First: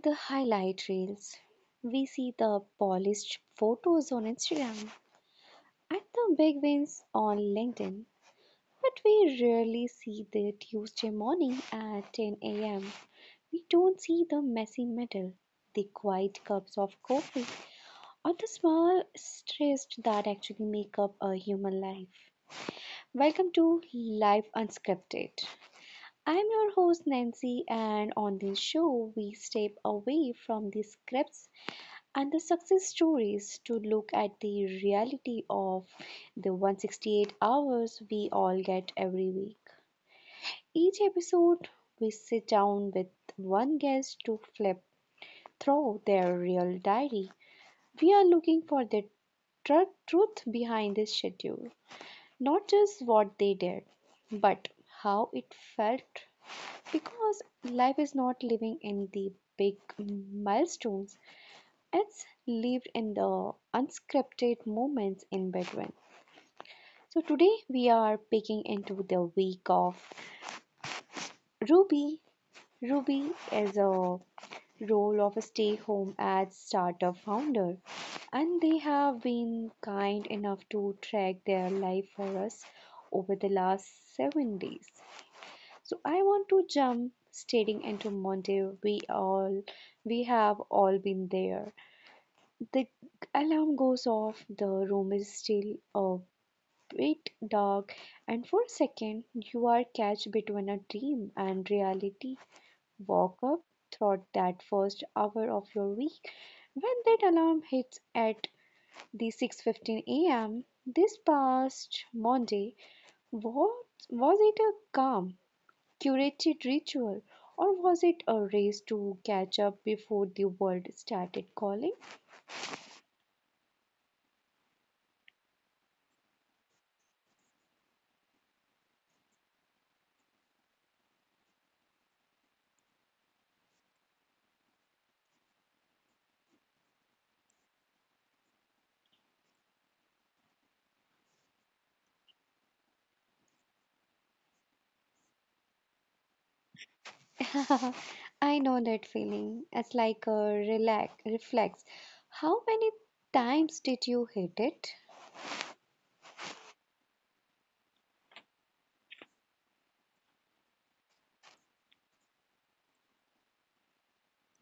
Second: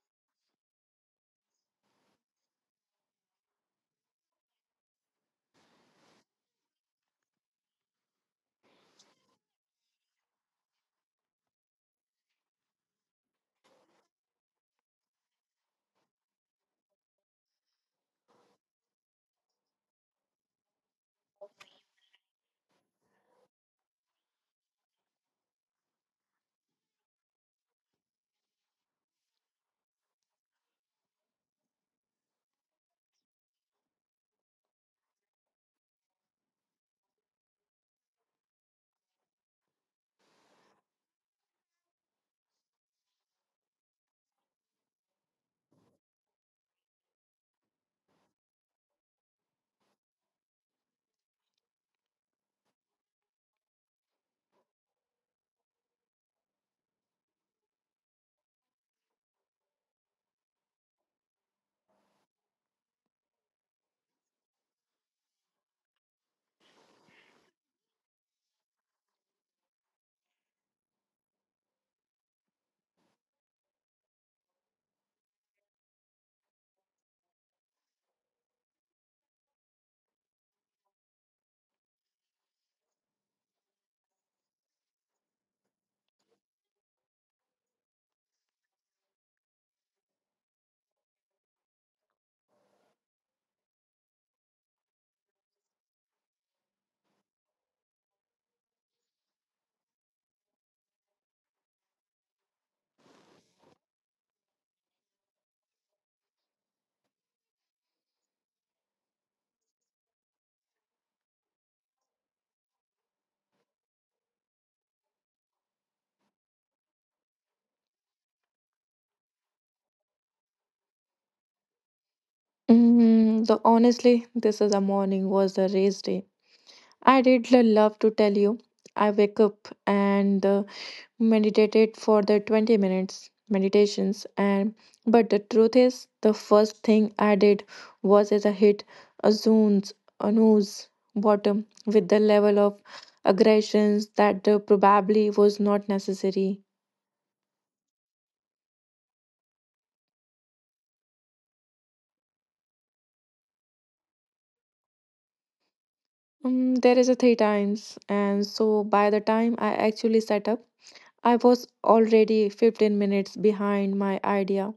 the highlight reels. We see the polished photos on Instagram and the big wins on LinkedIn. But we rarely see the Tuesday morning at 10 a.m. We don't see the messy middle, the quiet cups of coffee, or the small stress that actually make up a human life. Welcome to Life Unscripted. I'm your host Nancy, and on this show, we step away from the scripts and the success stories to look at the reality of the 168 hours we all get every week. Each episode, we sit down with one guest to flip through their real diary. We are looking for the truth behind this schedule, not just what they did, but how it felt. Because life is not living in the big milestones, it's lived in the unscripted moments in between. So today we are picking into the week of Ruby. Ruby is a role of a stay home ad startup founder and they have been kind enough to track their life for us over the last 7 days. So I want to jump stating into Monday. We have all been there. The alarm goes off, the room is still a bit dark, and for a second you are catch between a dream and reality. Walk up throughout that first hour of your week. When that alarm hits at the 6:15 a.m. this past Monday, what was it, a calm, curated ritual, or was it a race to catch up before the world started calling? Mm, the Honestly, this is a morning was the race day. I did love to tell you. I wake up and meditated for the 20 minutes meditations and but the truth is the first thing I did was is I hit a zone's a nose bottom with the level of aggressions that probably was not necessary. I know that feeling. It's like a relax, reflex. How many times did you hit it? There is a three times and so by the time I actually set up I was already 15 minutes behind my idea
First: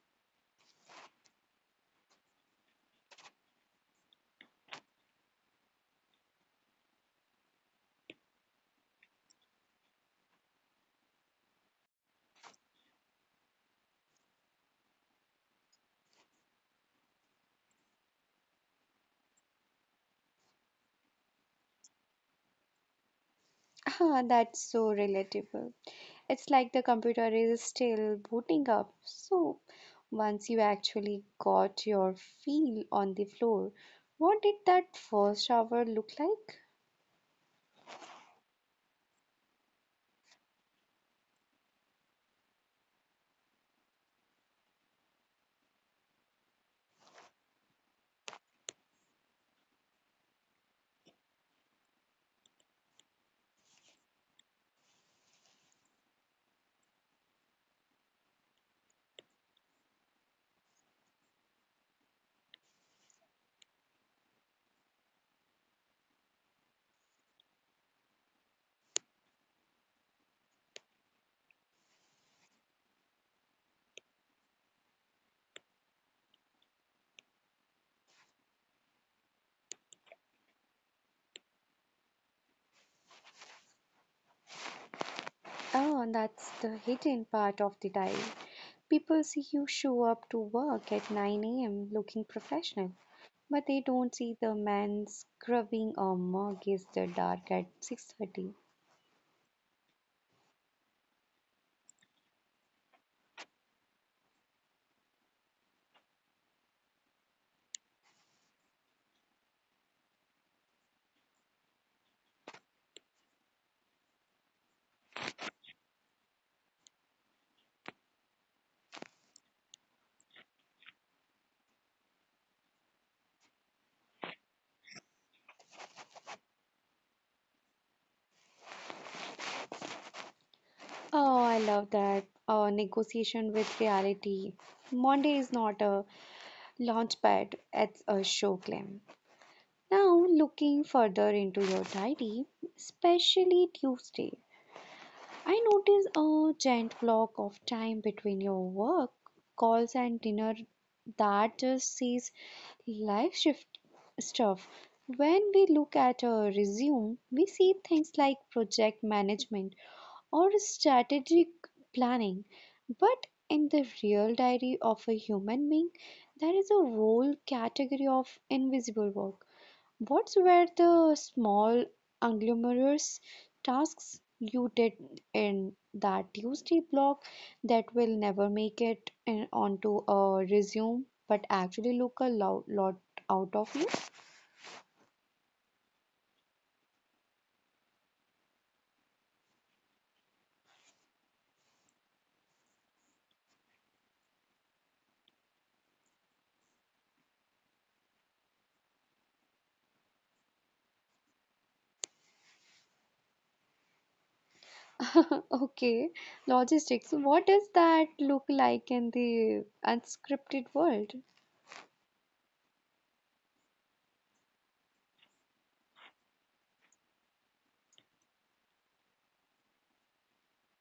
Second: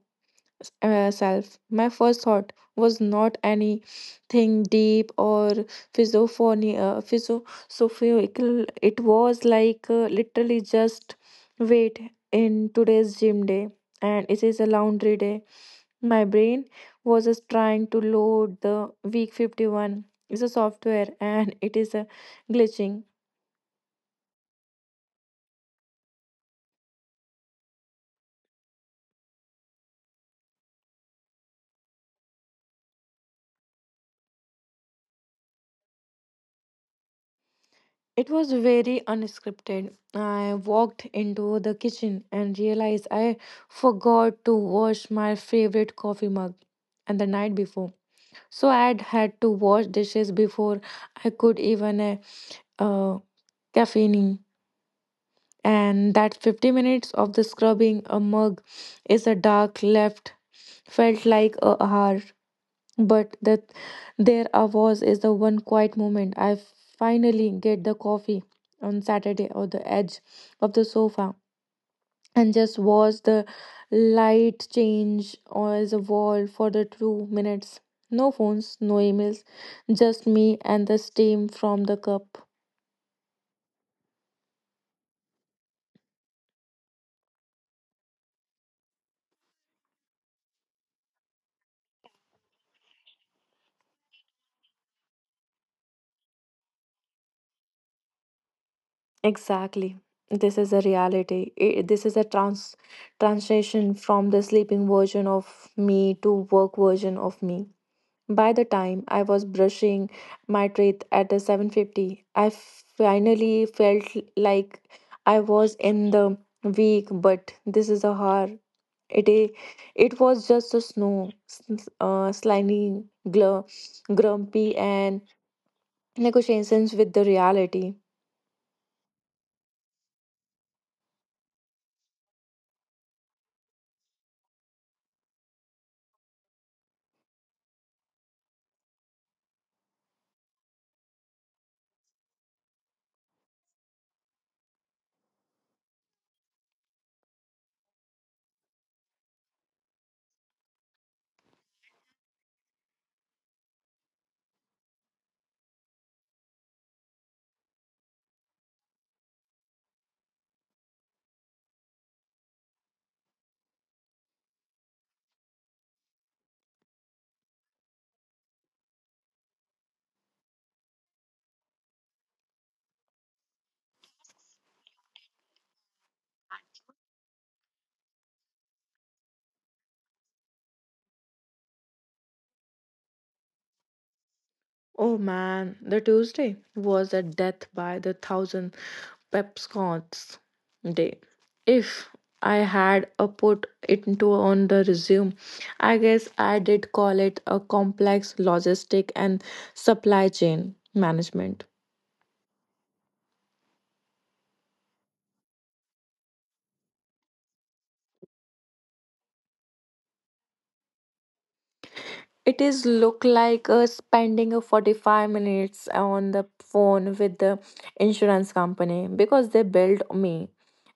self. My first thought was not anything deep or philosophical. It was like literally just wait in today's gym day and it is a laundry day. My brain was just trying to load the week 51. It's a software and it is a glitching. Ah, that's so relatable. It's like the computer is still booting up. So, once you actually got your feel on the floor, what did that first hour look like? It was very unscripted. I walked into the kitchen and realized I forgot to wash my favorite coffee mug and the night before. So I had had to wash dishes before I could even uh, caffeine. And that 50 minutes of the scrubbing a mug is a dark left felt like a hour. But that there I was is the one quiet moment I finally get the coffee on Saturday on the edge of the sofa and just watch the light change on the wall for the 2 minutes. No phones, no emails, just me and the steam from the cup. Oh, that's the hidden part of the dive. People see you show up to work at 9 a.m. looking professional, but they don't see the man scrubbing or mug is the dark at 6:30. Exactly. This is a reality. This is a translation from the sleeping version of me to work version of me. By the time I was brushing my teeth at the 7:50, I finally felt like I was in the week, but this is a horror. It i- it was just a snow, slimy, glur, grumpy, and negotiations with the reality. Oh, I love that. Negotiation with reality. Monday is not a launchpad, it's a show claim. Now, looking further into your diary, especially Tuesday, I notice a giant block of time between your work calls and dinner that just says life shift stuff. When we look at a resume, we see things like project management or strategic planning. But in the real diary of a human being, there is a whole category of invisible work. What were the small unglamorous tasks you did in that Tuesday block that will never make it in, onto a resume but actually look a lot out of you? Oh man, the Tuesday was a death by the thousand pepscots day. If I had a put it into on the resume, I guess I did call it a complex logistic and supply chain management. Okay, logistics. What does that look like in the unscripted world? It is look like spending a 45 minutes on the phone with the insurance company because they billed me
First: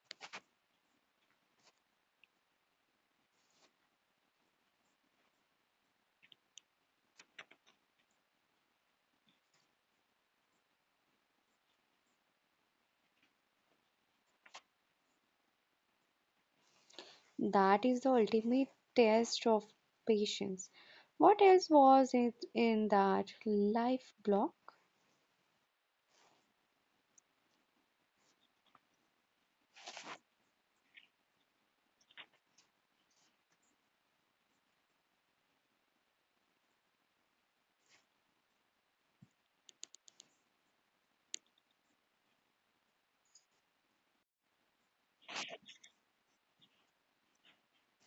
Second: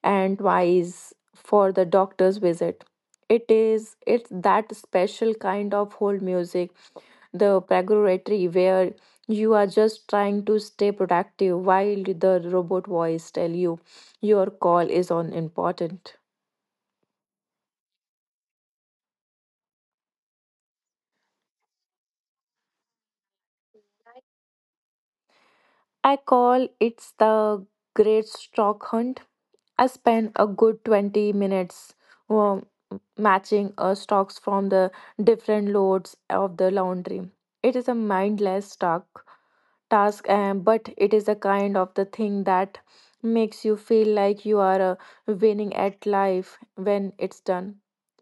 and twice for the doctor's visit. It's that special kind of hold music, the purgatory where you are just trying to stay productive while the robot voice tell you your call is on important. That is the ultimate test of patience. What else was it in that life block? I call it the great stock hunt. I spend a good 20 minutes um, matching stocks from the different loads of the laundry. It is a mindless task and but it is a kind of the thing that makes you feel like you are winning at life when it's done.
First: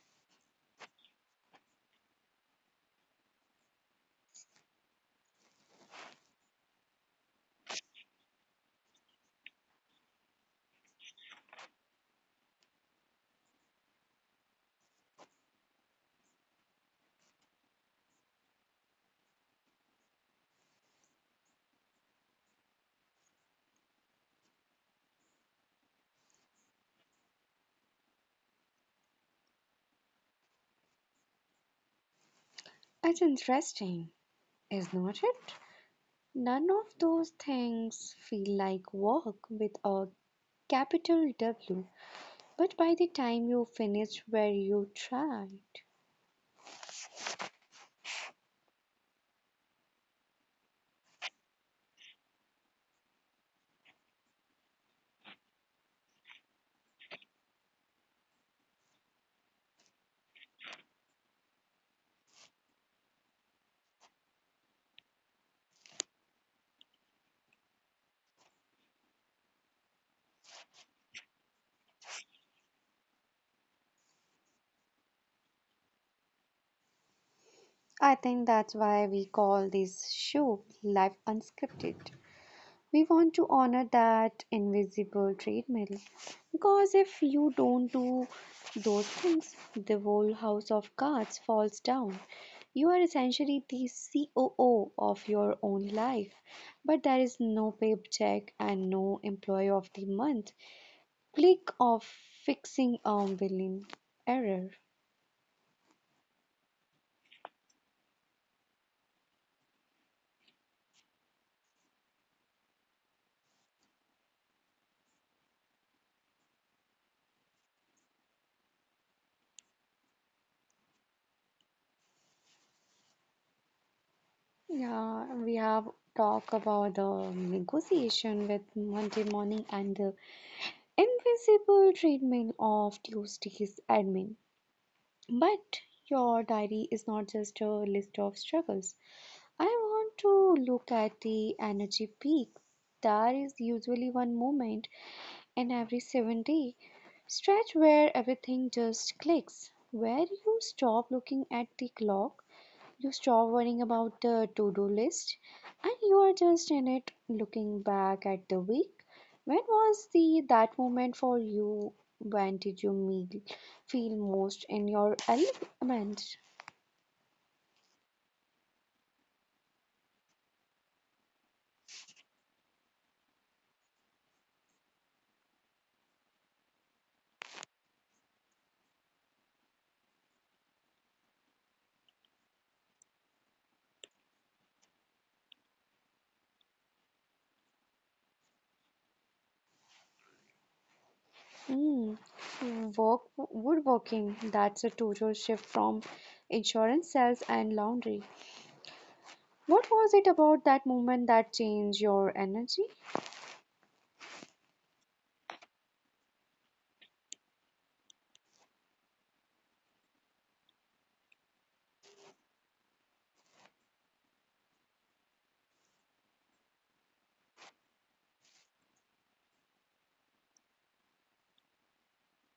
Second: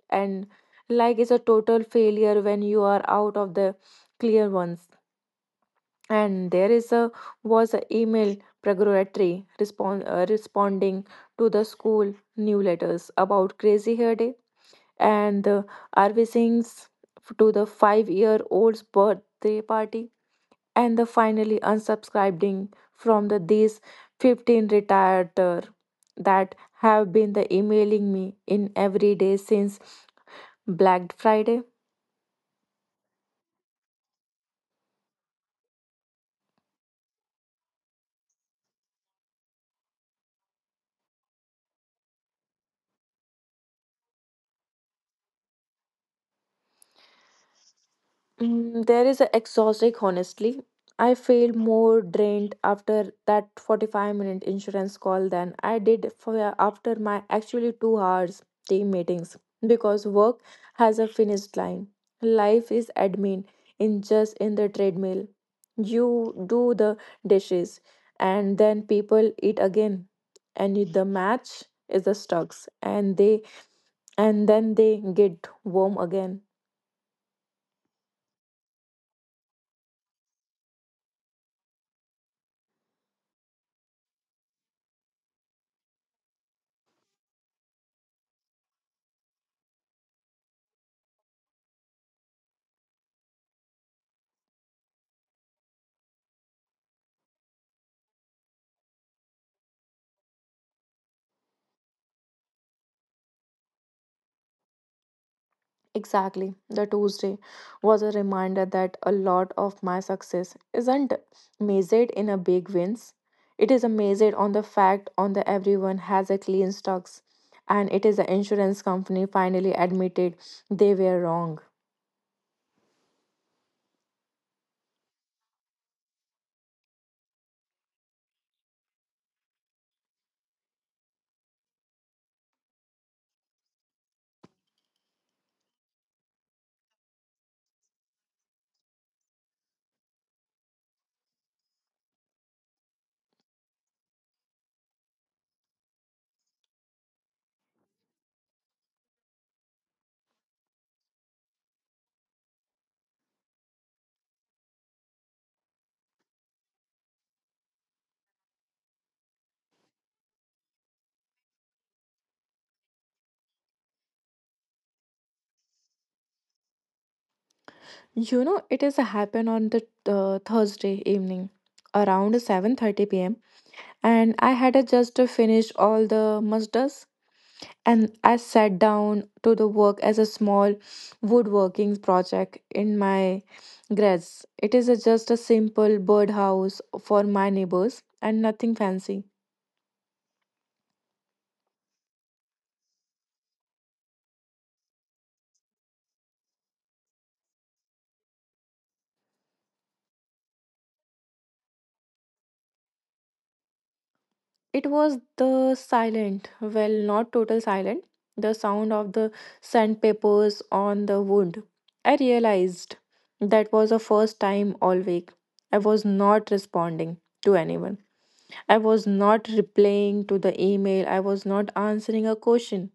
And like it's a total failure when you are out of the clear ones and there is a was a email preparatory responding to the school newsletters about crazy hair day and the rv singh's to the 5-year old's birthday party and the finally unsubscribing from the these 15 retired that have been the emailing me in every day since Black Friday. It's interesting, is not it? None of those things feel like work with a capital W, but by the time you finish where you tried, There is a exhausting, honestly. I feel more drained after that 45-minute insurance call than I did for after my actually 2 hours team meetings because work has a finished line. Life is admin in just in the treadmill. You do the dishes and then people eat again and the match is the stocks and they and then they get warm again. I think that's why we call this show Life Unscripted. We want to honor that invisible treadmill because if you don't do those things, the whole house of cards falls down. You are essentially the COO of your own life, but there is no paycheck and no employee of the month. Click of fixing a billing error. Exactly. The Tuesday was a reminder that a lot of my success isn't measured in a big wins. It is measured on the fact on the everyone has a clean stocks and it is the insurance company finally admitted they were wrong. Yeah, we have talked about the negotiation with Monday morning and the invisible treatment of Tuesday's admin. But your diary is not just a list of struggles. I want to look at the energy peak. There is usually one moment in every 7 day stretch where everything just clicks, where you stop looking at the clock, you stop worrying about the to do list and you are just in it looking back at the week. When was the that moment for you? When did you feel most in your element? It is happened on the Thursday evening around 7:30 p.m. and I had just finished all the musters and I sat down to the work as a small woodworking project in my grass. It is just a simple birdhouse for my neighbors and nothing fancy. Mm. Work, woodworking, that's a total shift from insurance sales and laundry. What was it about that moment that changed your energy? It was the silent, well, not total silent, the sound of the sandpapers on the wood. I realized that was the first time all week I was not responding to anyone. I was not replying to the email. I was not answering a question.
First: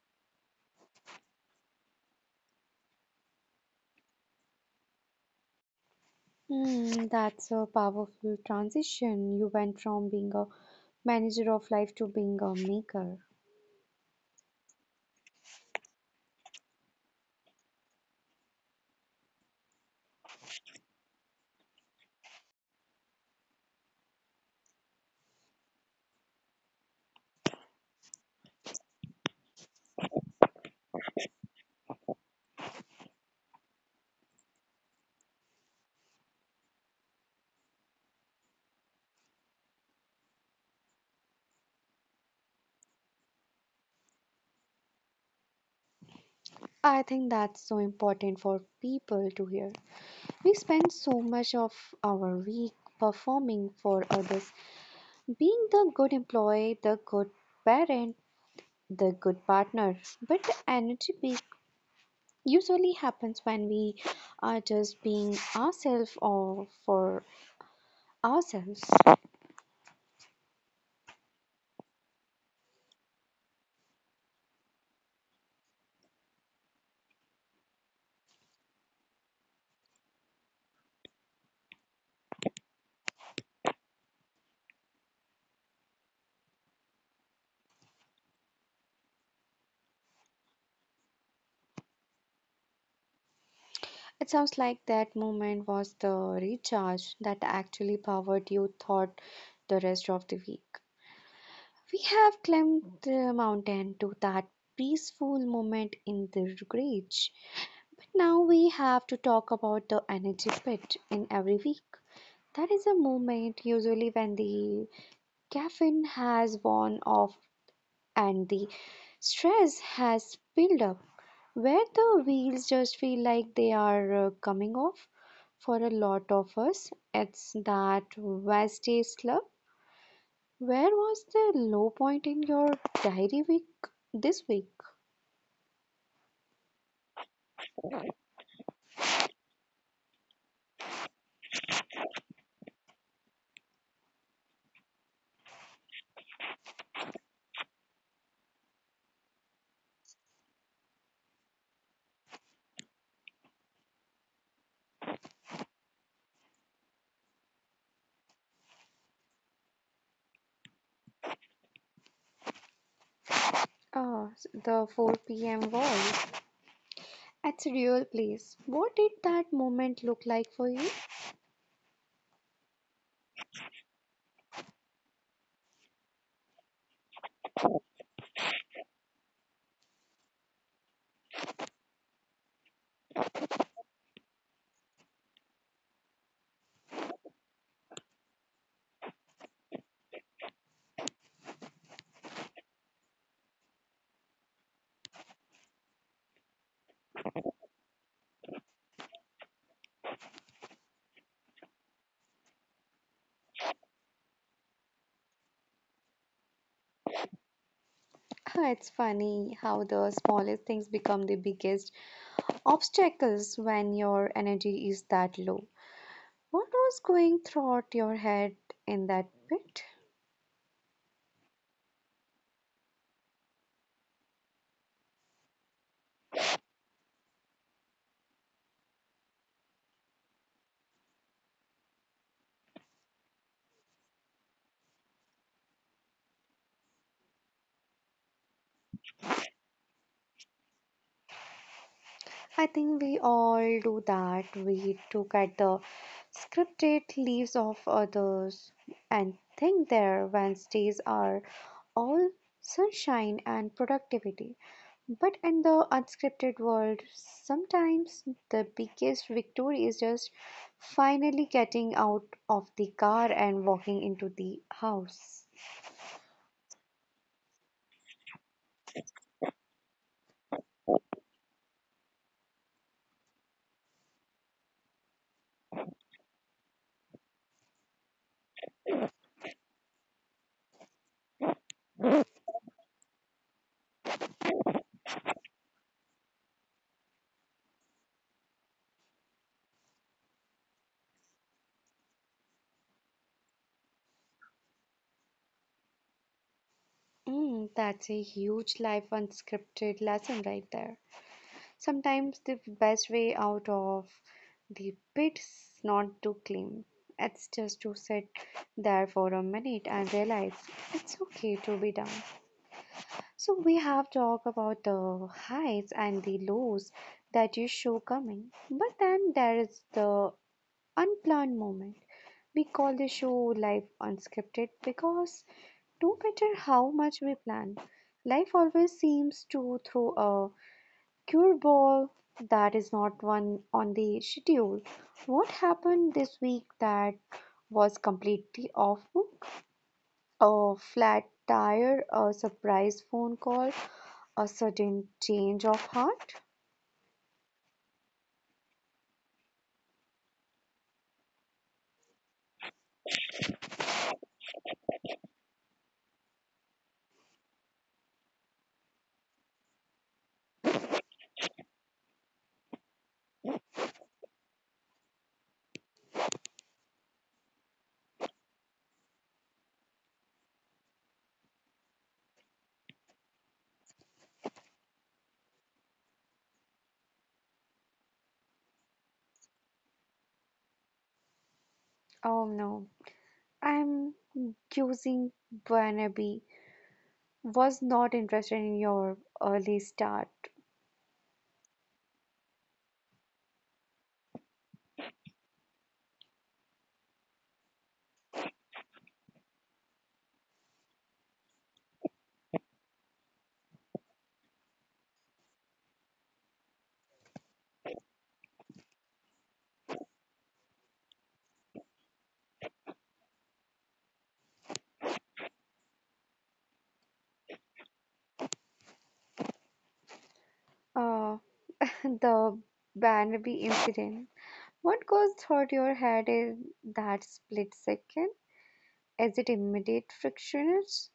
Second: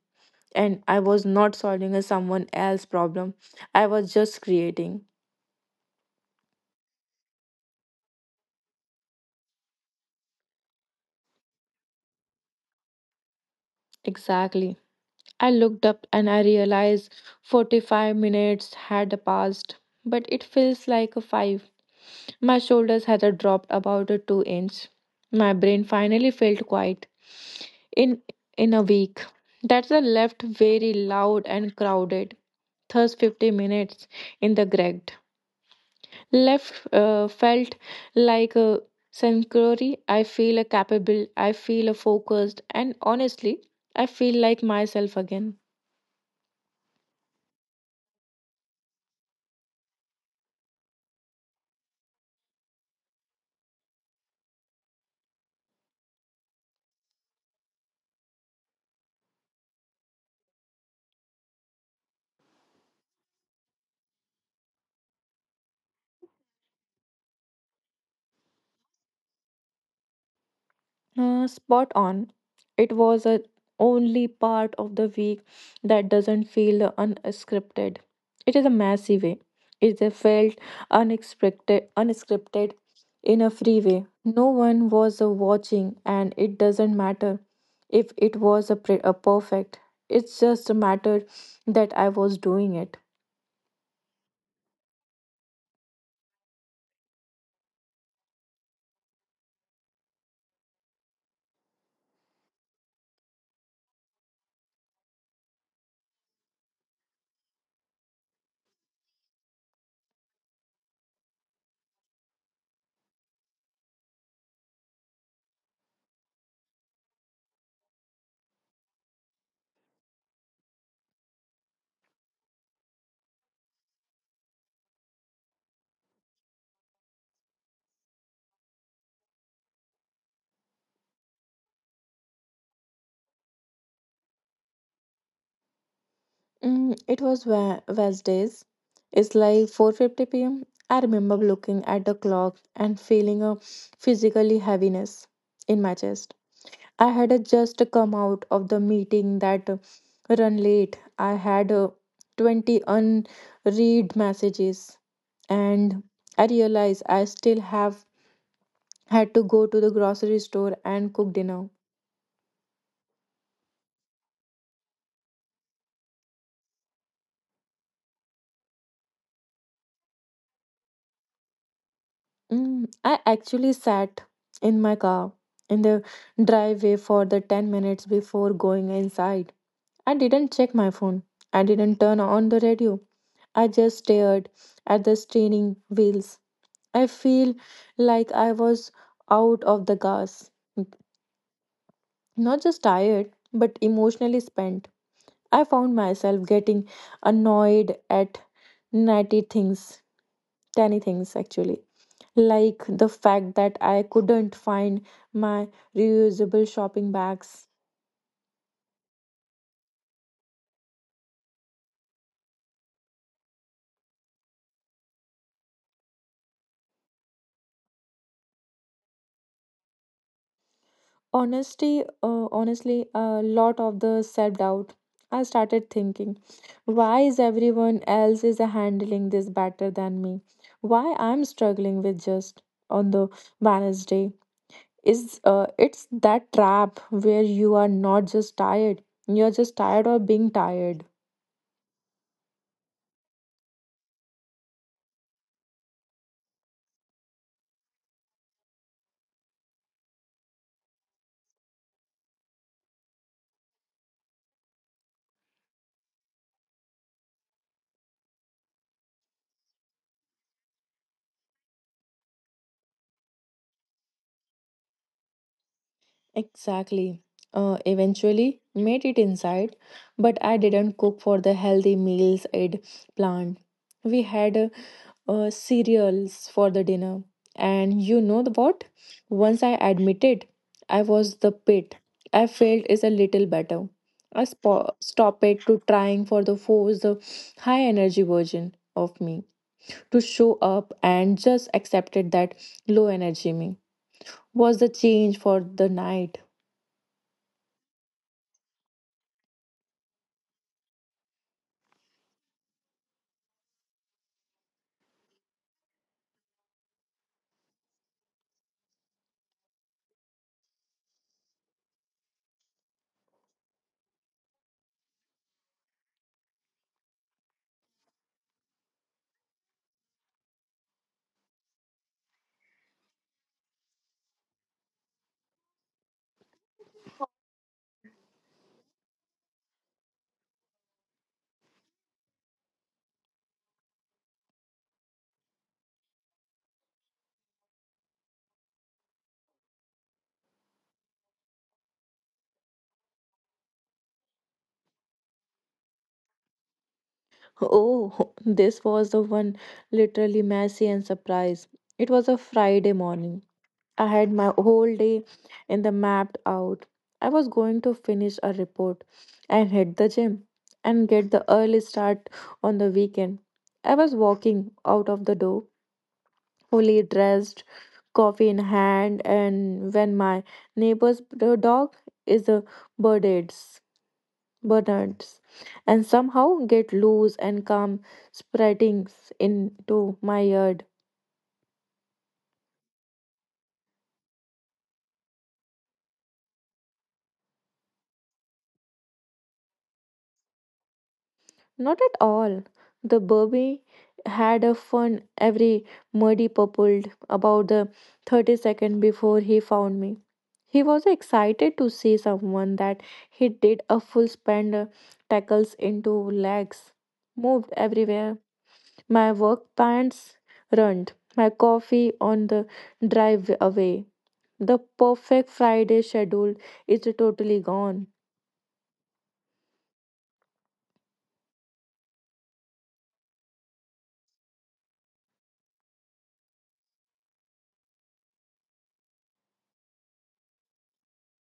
And I was not solving a someone else's problem. I was just creating. Hmm, that's a powerful transition. You went from being a manager of life to being a maker. Exactly. I looked up and I realized 45 minutes had passed, but it feels like a 5. My shoulders had dropped about a 2 inch. My brain finally felt quiet in in a week. That's a left very loud and crowded. Thus 50 minutes in the Gregg. Left felt like a sanctuary. I feel a capable, I feel a focused, and honestly, I feel like myself again. I think that's so important for people to hear. We spend so much of our week performing for others, being the good employee, the good parent, the good partner. But the energy peak usually happens when we are just being ourselves or for ourselves. Spot on. It was a only part of the week that doesn't feel unscripted. It is a messy way. It is a felt unexpected, unscripted in a free way. No one was watching, and it doesn't matter if it was a perfect. It's just a matter that I was doing it. It sounds like that moment was the recharge that actually powered your thought the rest of the week. We have climbed the mountain to that peaceful moment in the gorge. Now we have to talk about the energy pit in every week. That is a moment usually when the caffeine has worn off and the stress has built up, where the wheels just feel like they are coming off. For a lot of us, it's that Wednesday slump. Where was the low point in your diary week this week? It was Wednesdays. It's like 4:50 p.m. I remember looking at the clock and feeling a physically heaviness in my chest. I had just come out of the meeting that run late. I had 20 unread messages and I realized I still have had to go to the grocery store and cook dinner. Ah, the 4 p.m. voice. That's a real place. What did that moment look like for you? I actually sat in my car in the driveway for the 10 minutes before going inside. I didn't check my phone. I didn't turn on the radio. I just stared at the straining wheels. I feel like I was out of the gas. Not just tired, but emotionally spent. I found myself getting annoyed at natty things tiny things actually like the fact that I couldn't find my reusable shopping bags. Ah, it's funny how the smallest things become the biggest obstacles when your energy is that low. What was going through your head in that bit? Honestly, uh, honestly a lot of the self doubt. I started thinking, why is everyone else is handling this better than me? Why I'm struggling with just on the balance day is it's that trap where you are not just tired, you're just tired of being tired. I think we all do that. We look at the scripted lives of others and think their Wednesdays are all sunshine and productivity. But in the unscripted world, sometimes the biggest victory is just finally getting out of the car and walking into the house. Exactly. Eventually made it inside, but I didn't cook for the healthy meals I'd planned. We had cereals for the dinner, and you know the what? Once I admitted I was the pit, I felt is a little better. I stop it to trying for the force the high energy version of me to show up and just accepted that low energy me was the change for the night. Mm, that's a huge life unscripted lesson right there. Sometimes the best way out of the pit is not to climb. It's just to sit there for a minute and realize it's okay to be down. So we have talked about the highs and the lows that you show coming, but then there is the unplanned moment. We call the show life unscripted because no matter how much we plan, life always seems to throw a cure ball that is not one on the schedule. What happened this week that was completely off book? A flat tire, a surprise phone call, a sudden change of heart? Oh, this was the one literally messy and surprise. It was a Friday morning. I had my whole day in the mapped out. I was going to finish a report and hit the gym and get the early start on the weekend. I was walking out of the door, fully dressed, coffee in hand, and when my neighbor's dog is a birded burners, and somehow get loose and come spreading into my yard. Oh no, I'm using wannabe. Was not interested in your early start. Not at all. The Burby had a fun every muddy purpled about the 30 second before he found me. He was excited to see someone that he did a full spend tackles into legs, moved everywhere my work pants ruined, my coffee on the drive away. The perfect Friday schedule is totally gone. Uh, the Barnaby incident. What goes through your head in that split second? Is it immediate frictionless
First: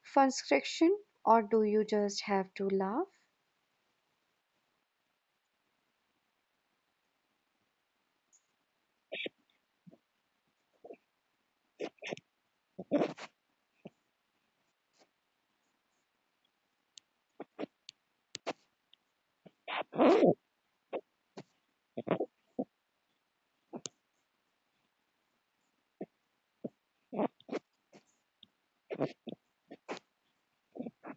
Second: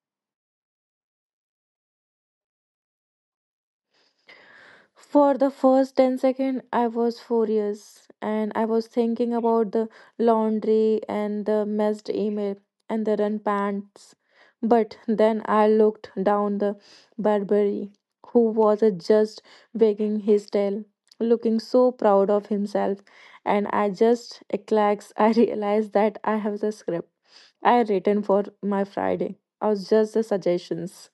frustration, or do you just have to laugh? For the first 10 seconds, I was furious and I was thinking about the laundry and the messed email and the run pants. But then I looked down the Burberry, who was just wagging his tail, looking so proud of himself. And I just eclax, I realized that I have the script I had written for my Friday. I was just the suggestions.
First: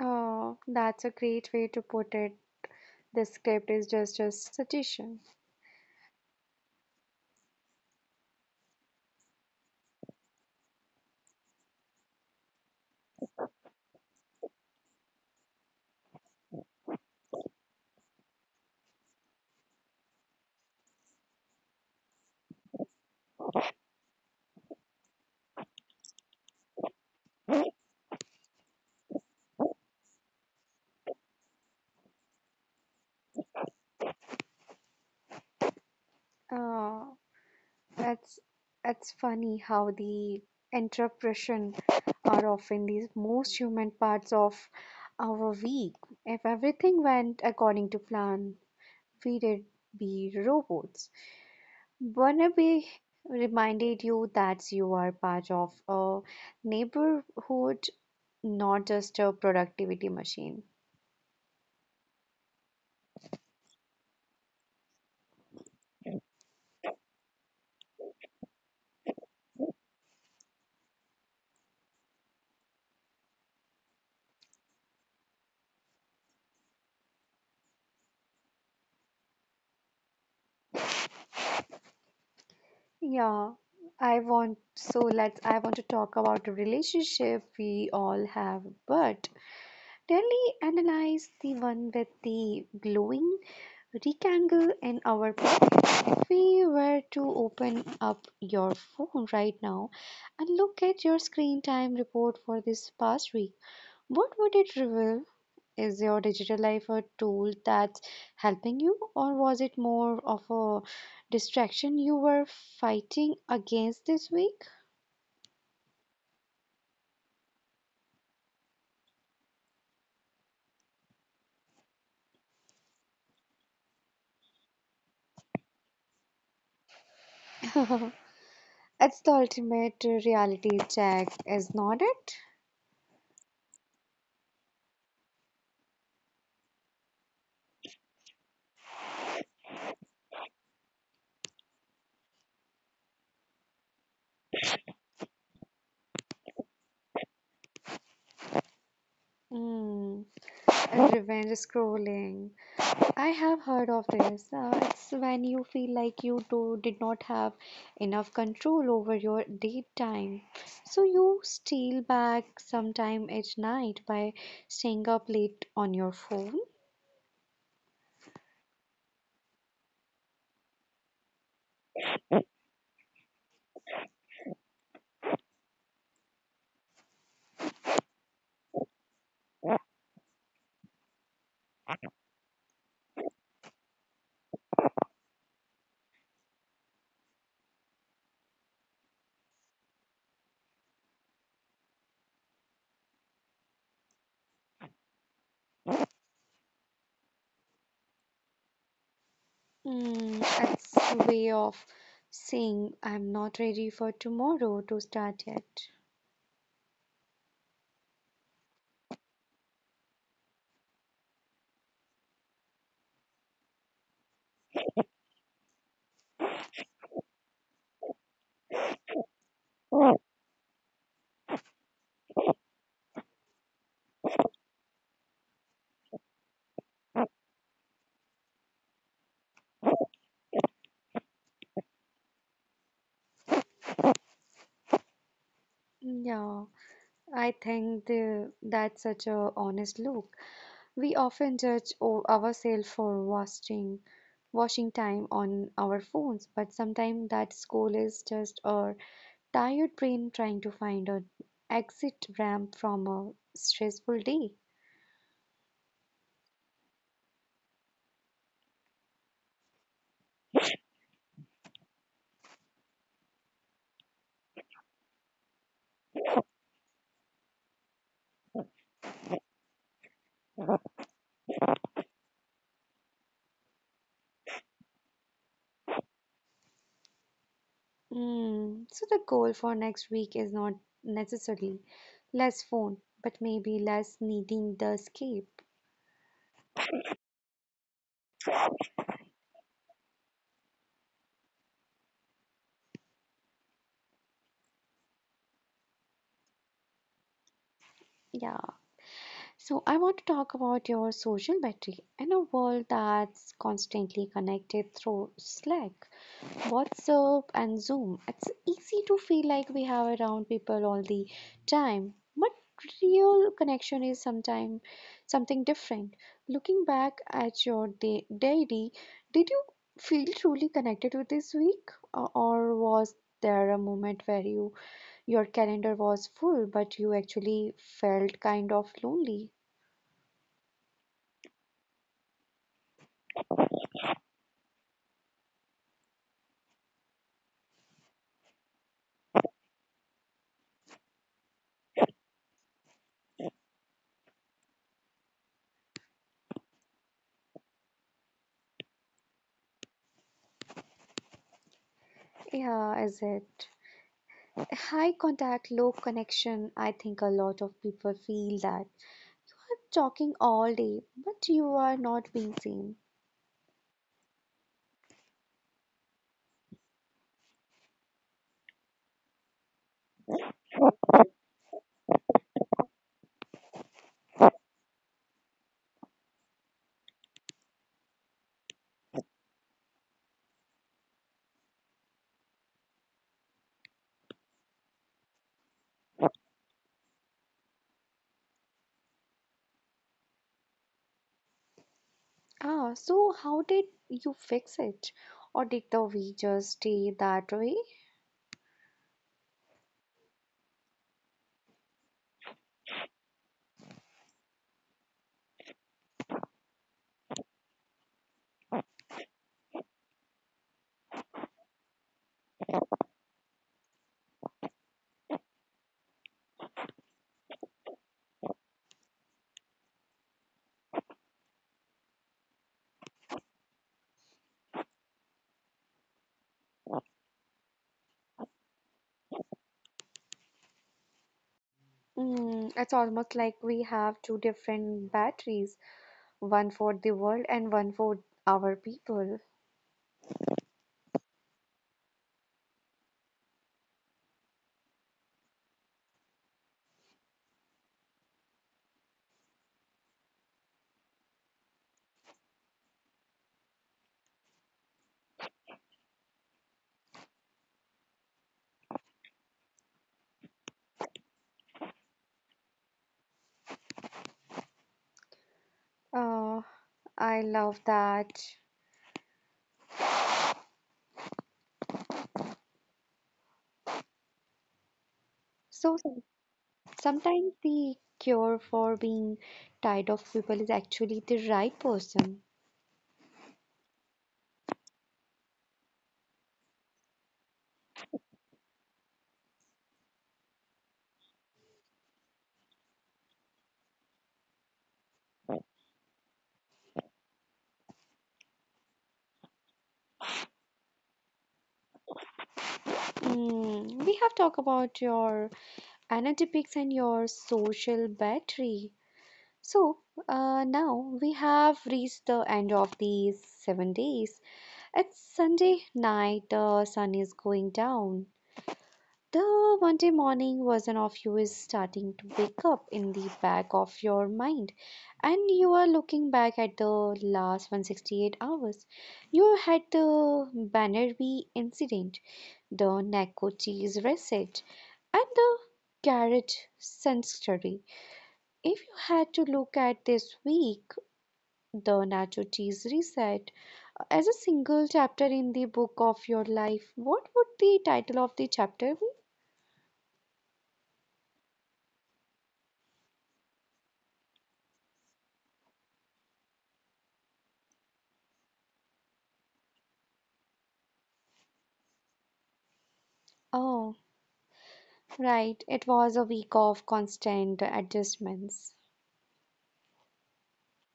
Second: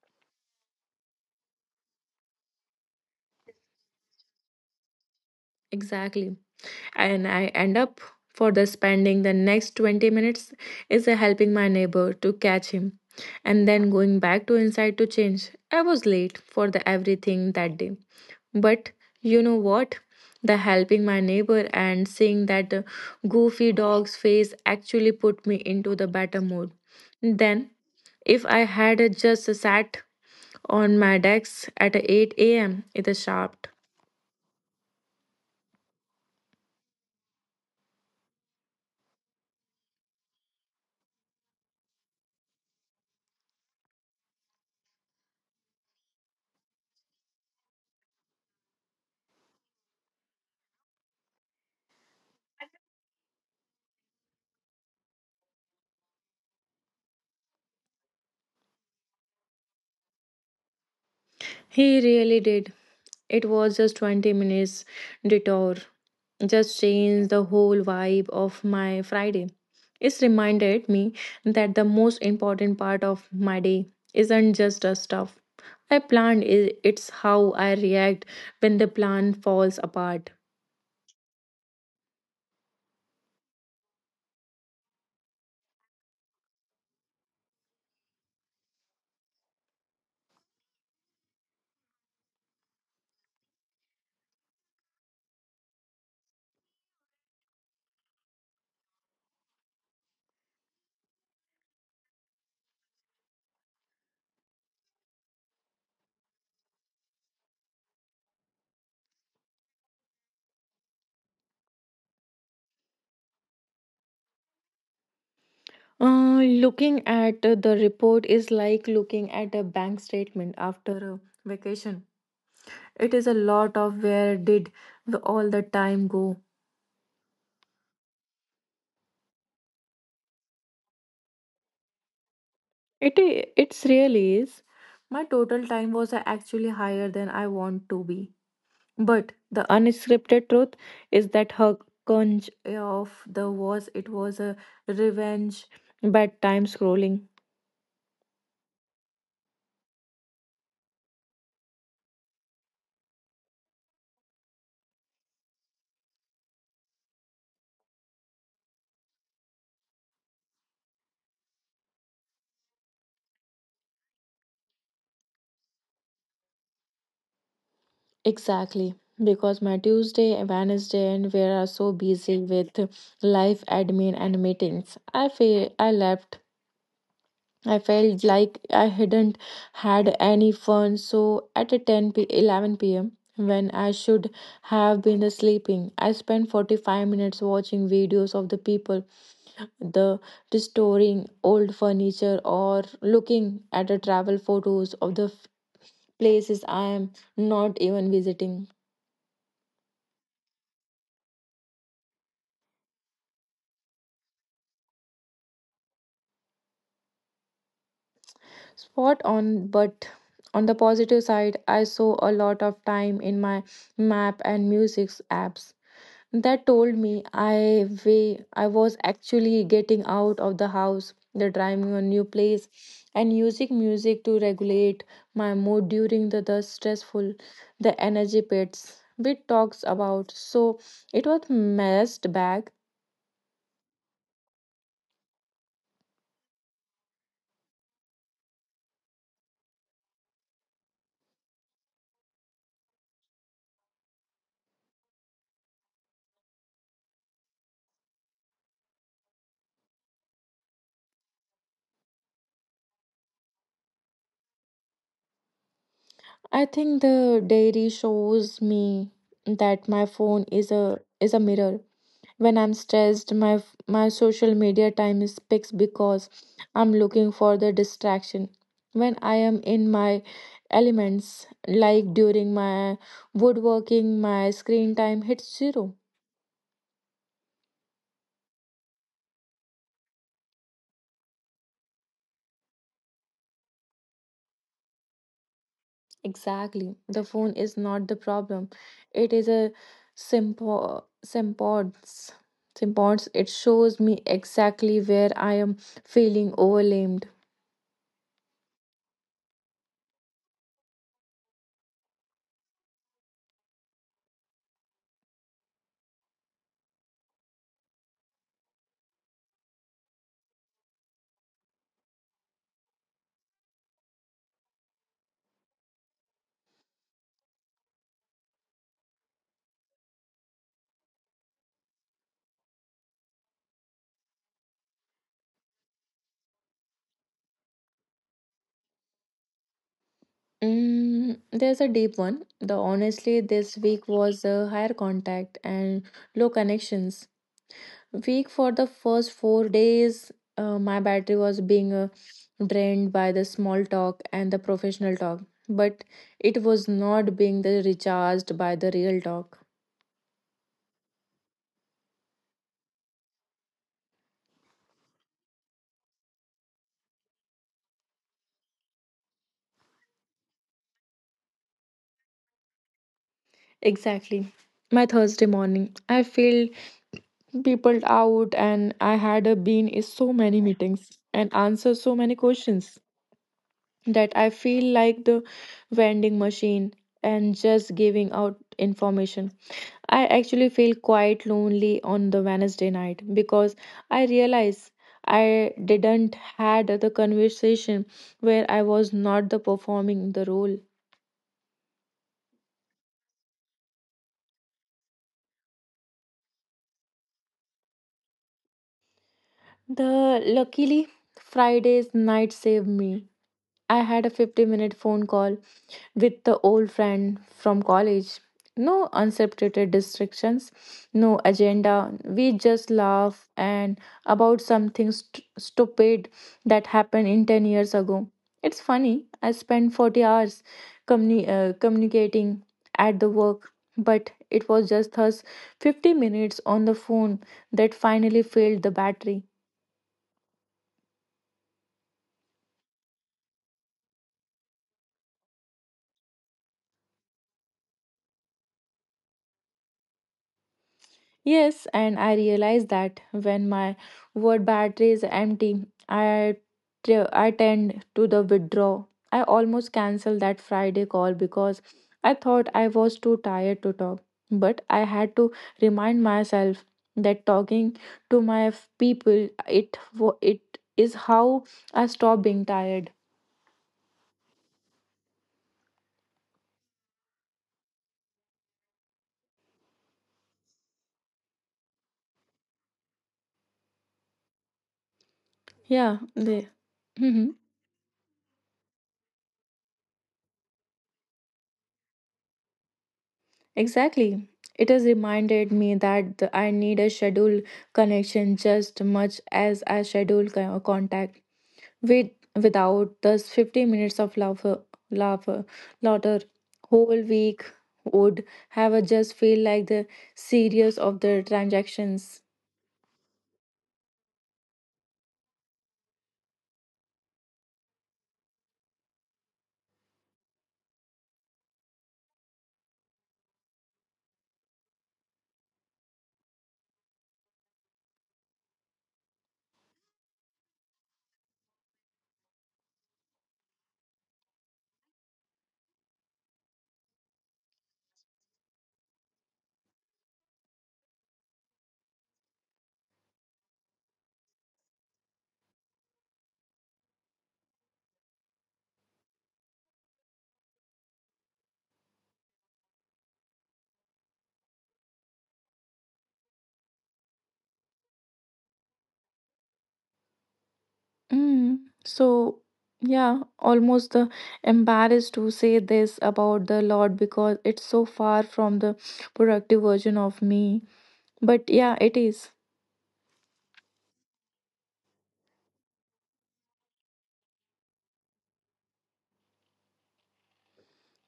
Oh, that's a great way to put it. The script is just a suggestion. Exactly. And I end up for the spending the next 20 minutes is a helping my neighbor to catch him and then going back to inside to change. I was late for the everything that day. But you know what? The helping my neighbor and seeing that goofy dog's face actually put me into the better mood. Then, if I had just sat on my desk at 8 a.m., it is sharp. Uh, that's that's funny how the interpretation are often the most human parts of our week. If everything went according to plan, we would be robots. Burnaby reminded you that you are part of a neighborhood, not just a productivity machine. He really did. It was just 20 minutes detour, just changed the whole vibe of my Friday. It's reminded me that the most important part of my day isn't just the stuff I planned, it's how I react when the plan falls apart. Yeah, I want to talk about the relationship we all have, but really analyze the one with the glowing rectangle in our pocket. If we were to open up your phone right now and look at your screen time report for this past week, what would it reveal? Is your digital life a tool that's helping you, or was it more of a distraction you were fighting against this week? Looking at the report is like looking at a bank statement after a vacation. It is a lot of where did all the time go. It's the ultimate reality check, is not it? It's really is. My total time was actually higher than I want to be. But the unscripted truth is that her conch of the was it was a revenge bedtime scrolling. Mm, revenge scrolling. I have heard of this. It's when you feel like did not have enough control over your date time. So you steal back some time at night by staying up late on your phone. Exactly. Because my Tuesday and Wednesday and we are so busy with life admin and meetings. I felt like I hadn't had any fun. So at 10 p 11 p.m., when I should have been sleeping, I spent 45 minutes watching videos of the people, the restoring old furniture, or looking at the travel photos of places I am not even visiting. Mm, that's a way of saying I'm not ready for tomorrow to start yet. Spot on, but on the positive side, I saw a lot of time in my map and music apps. That told me I way I was actually getting out of the house, the driving a new place, and using music to regulate my mood during the stressful, the energy pits bit talks about. So it was messed back. Yeah, I think that's such a honest look. We often judge ourselves for wasting washing time on our phones, but sometimes that scroll is just our tired brain trying to find an exit ramp from a stressful day. I think the diary shows me that my phone is a mirror. When I'm stressed, my social media time is picks because I'm looking for the distraction. When I am in my elements, like during my woodworking, my screen time hits zero. Mm, so the goal for next week is not necessarily less phone, but maybe less needing the escape. Exactly, the phone is not the problem. It is a simple sympods. It shows me exactly where I am feeling overwhelmed. Yeah. So I want to talk about your social battery in a world that's constantly connected through Slack, WhatsApp and Zoom. It's easy to feel like we have around people all the time, but real connection is sometime something different. Looking back at your day, daily, did you feel truly connected with this week, or was there a moment where your calendar was full, but you actually felt kind of lonely? Mm, there's a deep one. The honestly, this week was a higher contact and low connections. Week for the first 4 days, my battery was being drained by the small talk and the professional talk, but it was not being the recharged by the real talk. Yeah, is it? High contact, low connection. I think a lot of people feel that are talking all day, but you are not being seen. Exactly. My Thursday morning, I feel people out, and I had been in so many meetings and answer so many questions. That I feel like the vending machine and just giving out information. I actually feel quite lonely on the Wednesday night because I realize I didn't had the conversation where I was not the performing the role. Ah, so how did you fix it? Or did the we just stay that way? The luckily Fridays night saved me. I had a 50-minute phone call with the old friend from college. No unscripted distractions, no agenda. We just laugh and about stupid that happened in 10 years ago. It's funny. I spent 40 hours communicating at the work, but it was just us 50 minutes on the phone that finally failed the battery. Mm, it's almost like we have two different batteries, one for the world and one for our people. Yes, and I realize that when my word battery is empty, I tend to the withdraw. I almost canceled that Friday call because I thought I was too tired to talk. But I had to remind myself that talking to my people it is how I stop being tired. Uh, I love that. Yeah, So they. sometimes the cure for being tired of people is actually the right person. Exactly. It has reminded me that I need a scheduled connection just much as I schedule contact with. Without those 50 minutes of laughter, laughter whole week would have a just feel like the series of the transactions. Mm, we have talked about your Energetics and your social battery. So, now we have reached the end of these 7 days. It's Sunday night, the sun is going down. The Monday morning version of you is starting to wake up in the back of your mind, and you are looking back at the last 168 hours. You had the Bannerby incident, the nacho cheese recette, and the carrot sanctuary. If you had to look at this week, the nacho cheese recette, as a single chapter in the book of your life, what would the title of the chapter be? Mm. So yeah, almost embarrassed to say this about the Lord because it's so far from the productive version of me. But yeah, it is. Oh, right. It was a week of constant adjustments.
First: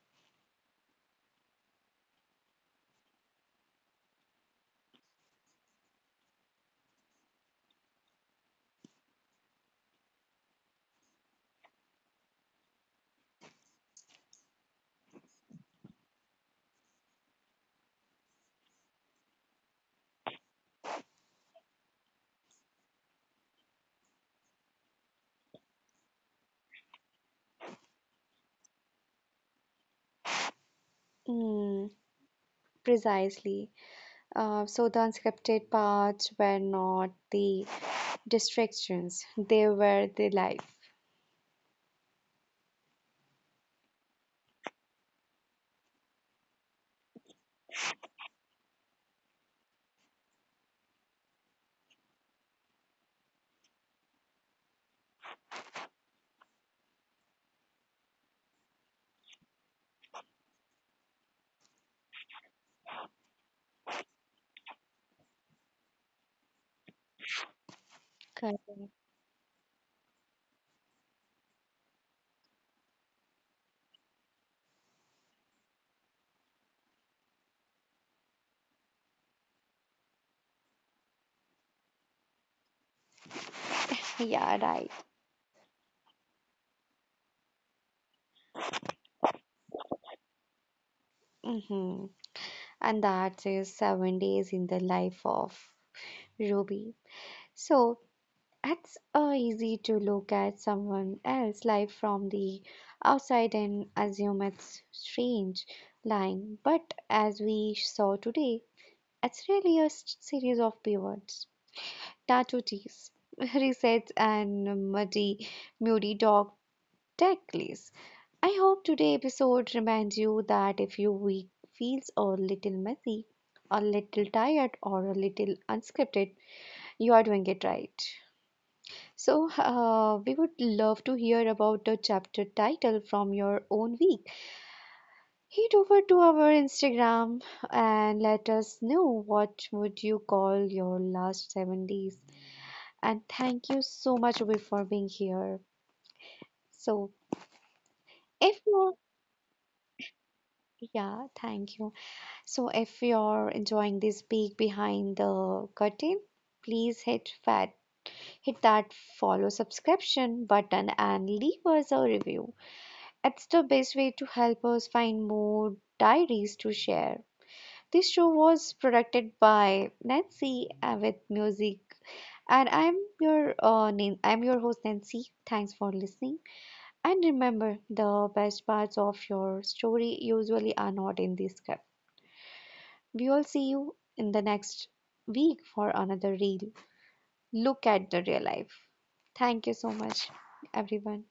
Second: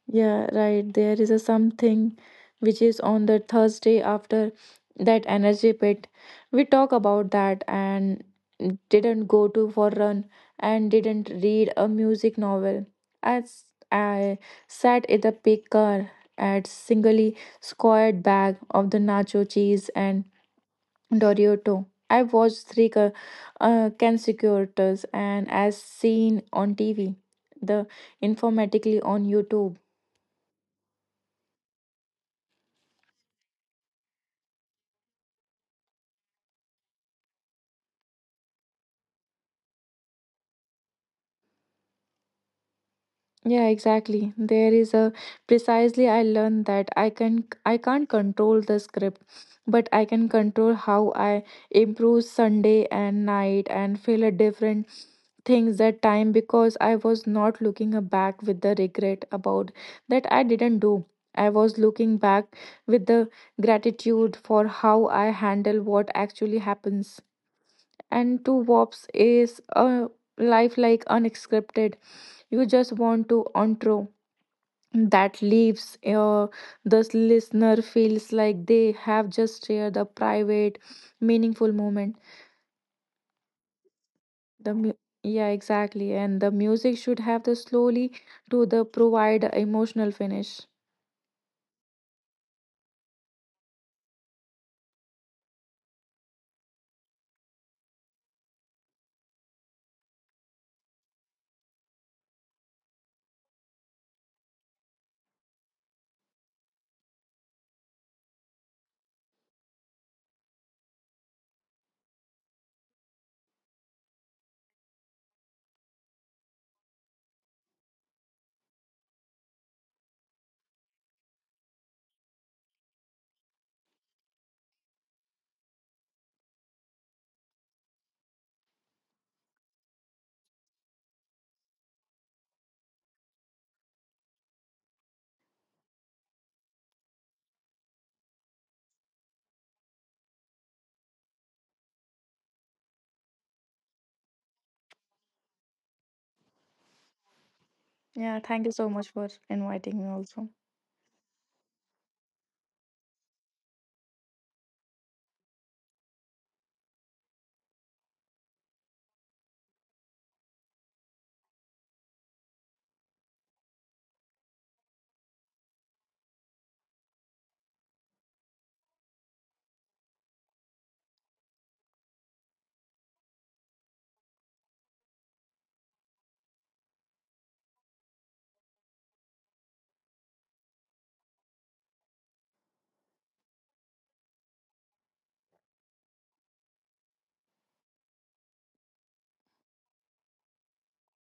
Yeah, right. There is a something which is on the Thursday after that energy pit. We talk about that and didn't go to for run and didn't read a music novel. As I sat in the big car at singly squared bag of the nacho cheese and Dorito. I watched three consecutive and as seen on TV, the informatically on YouTube. Mm, precisely. So the unscripted parts were not the distractions, they were the life. Yeah, exactly. There is a precisely I learned that I can't control the script, but I can control how I improve Sunday and night and feel a different things that time because I was not looking back with the regret about that I didn't do. I was looking back with the gratitude for how I handle what actually happens. And two Correct. wops is a life like unscripted. You just want to intro that leaves the listener feels like they have just shared a private meaningful moment. Yeah, the right. mu- yeah, exactly, and the music should have the slowly to the provide emotional finish. Hmm. And that is 7 days in the life of Ruby. So it's easy to look at someone else's life from the outside and assume it's strange, lying. But as we saw today, it's really a series of pivots, tattoo teas, resets, and muddy, moody dog tech. I hope today's episode reminds you that if your week feels a little messy, a little tired, or a little unscripted, you are doing it right. So, we would love to hear about the chapter title from your own week. Head over to our Instagram and let us know what would you call your last 7 days. And thank you so much Ruby, for being here. So, Yeah, if thank you so you, much for inviting me also. yeah, thank you. So if you're enjoying this peek behind the curtain, please hit that follow subscription button and leave us a review. It's the best way to help us find more diaries to share. This show was produced by Nancy with music and I'm your host Nancy. Thanks for listening. And remember the best parts of your story usually are not in this script. We all see you in the next week for another real look at the real life. Thank you so much, everyone.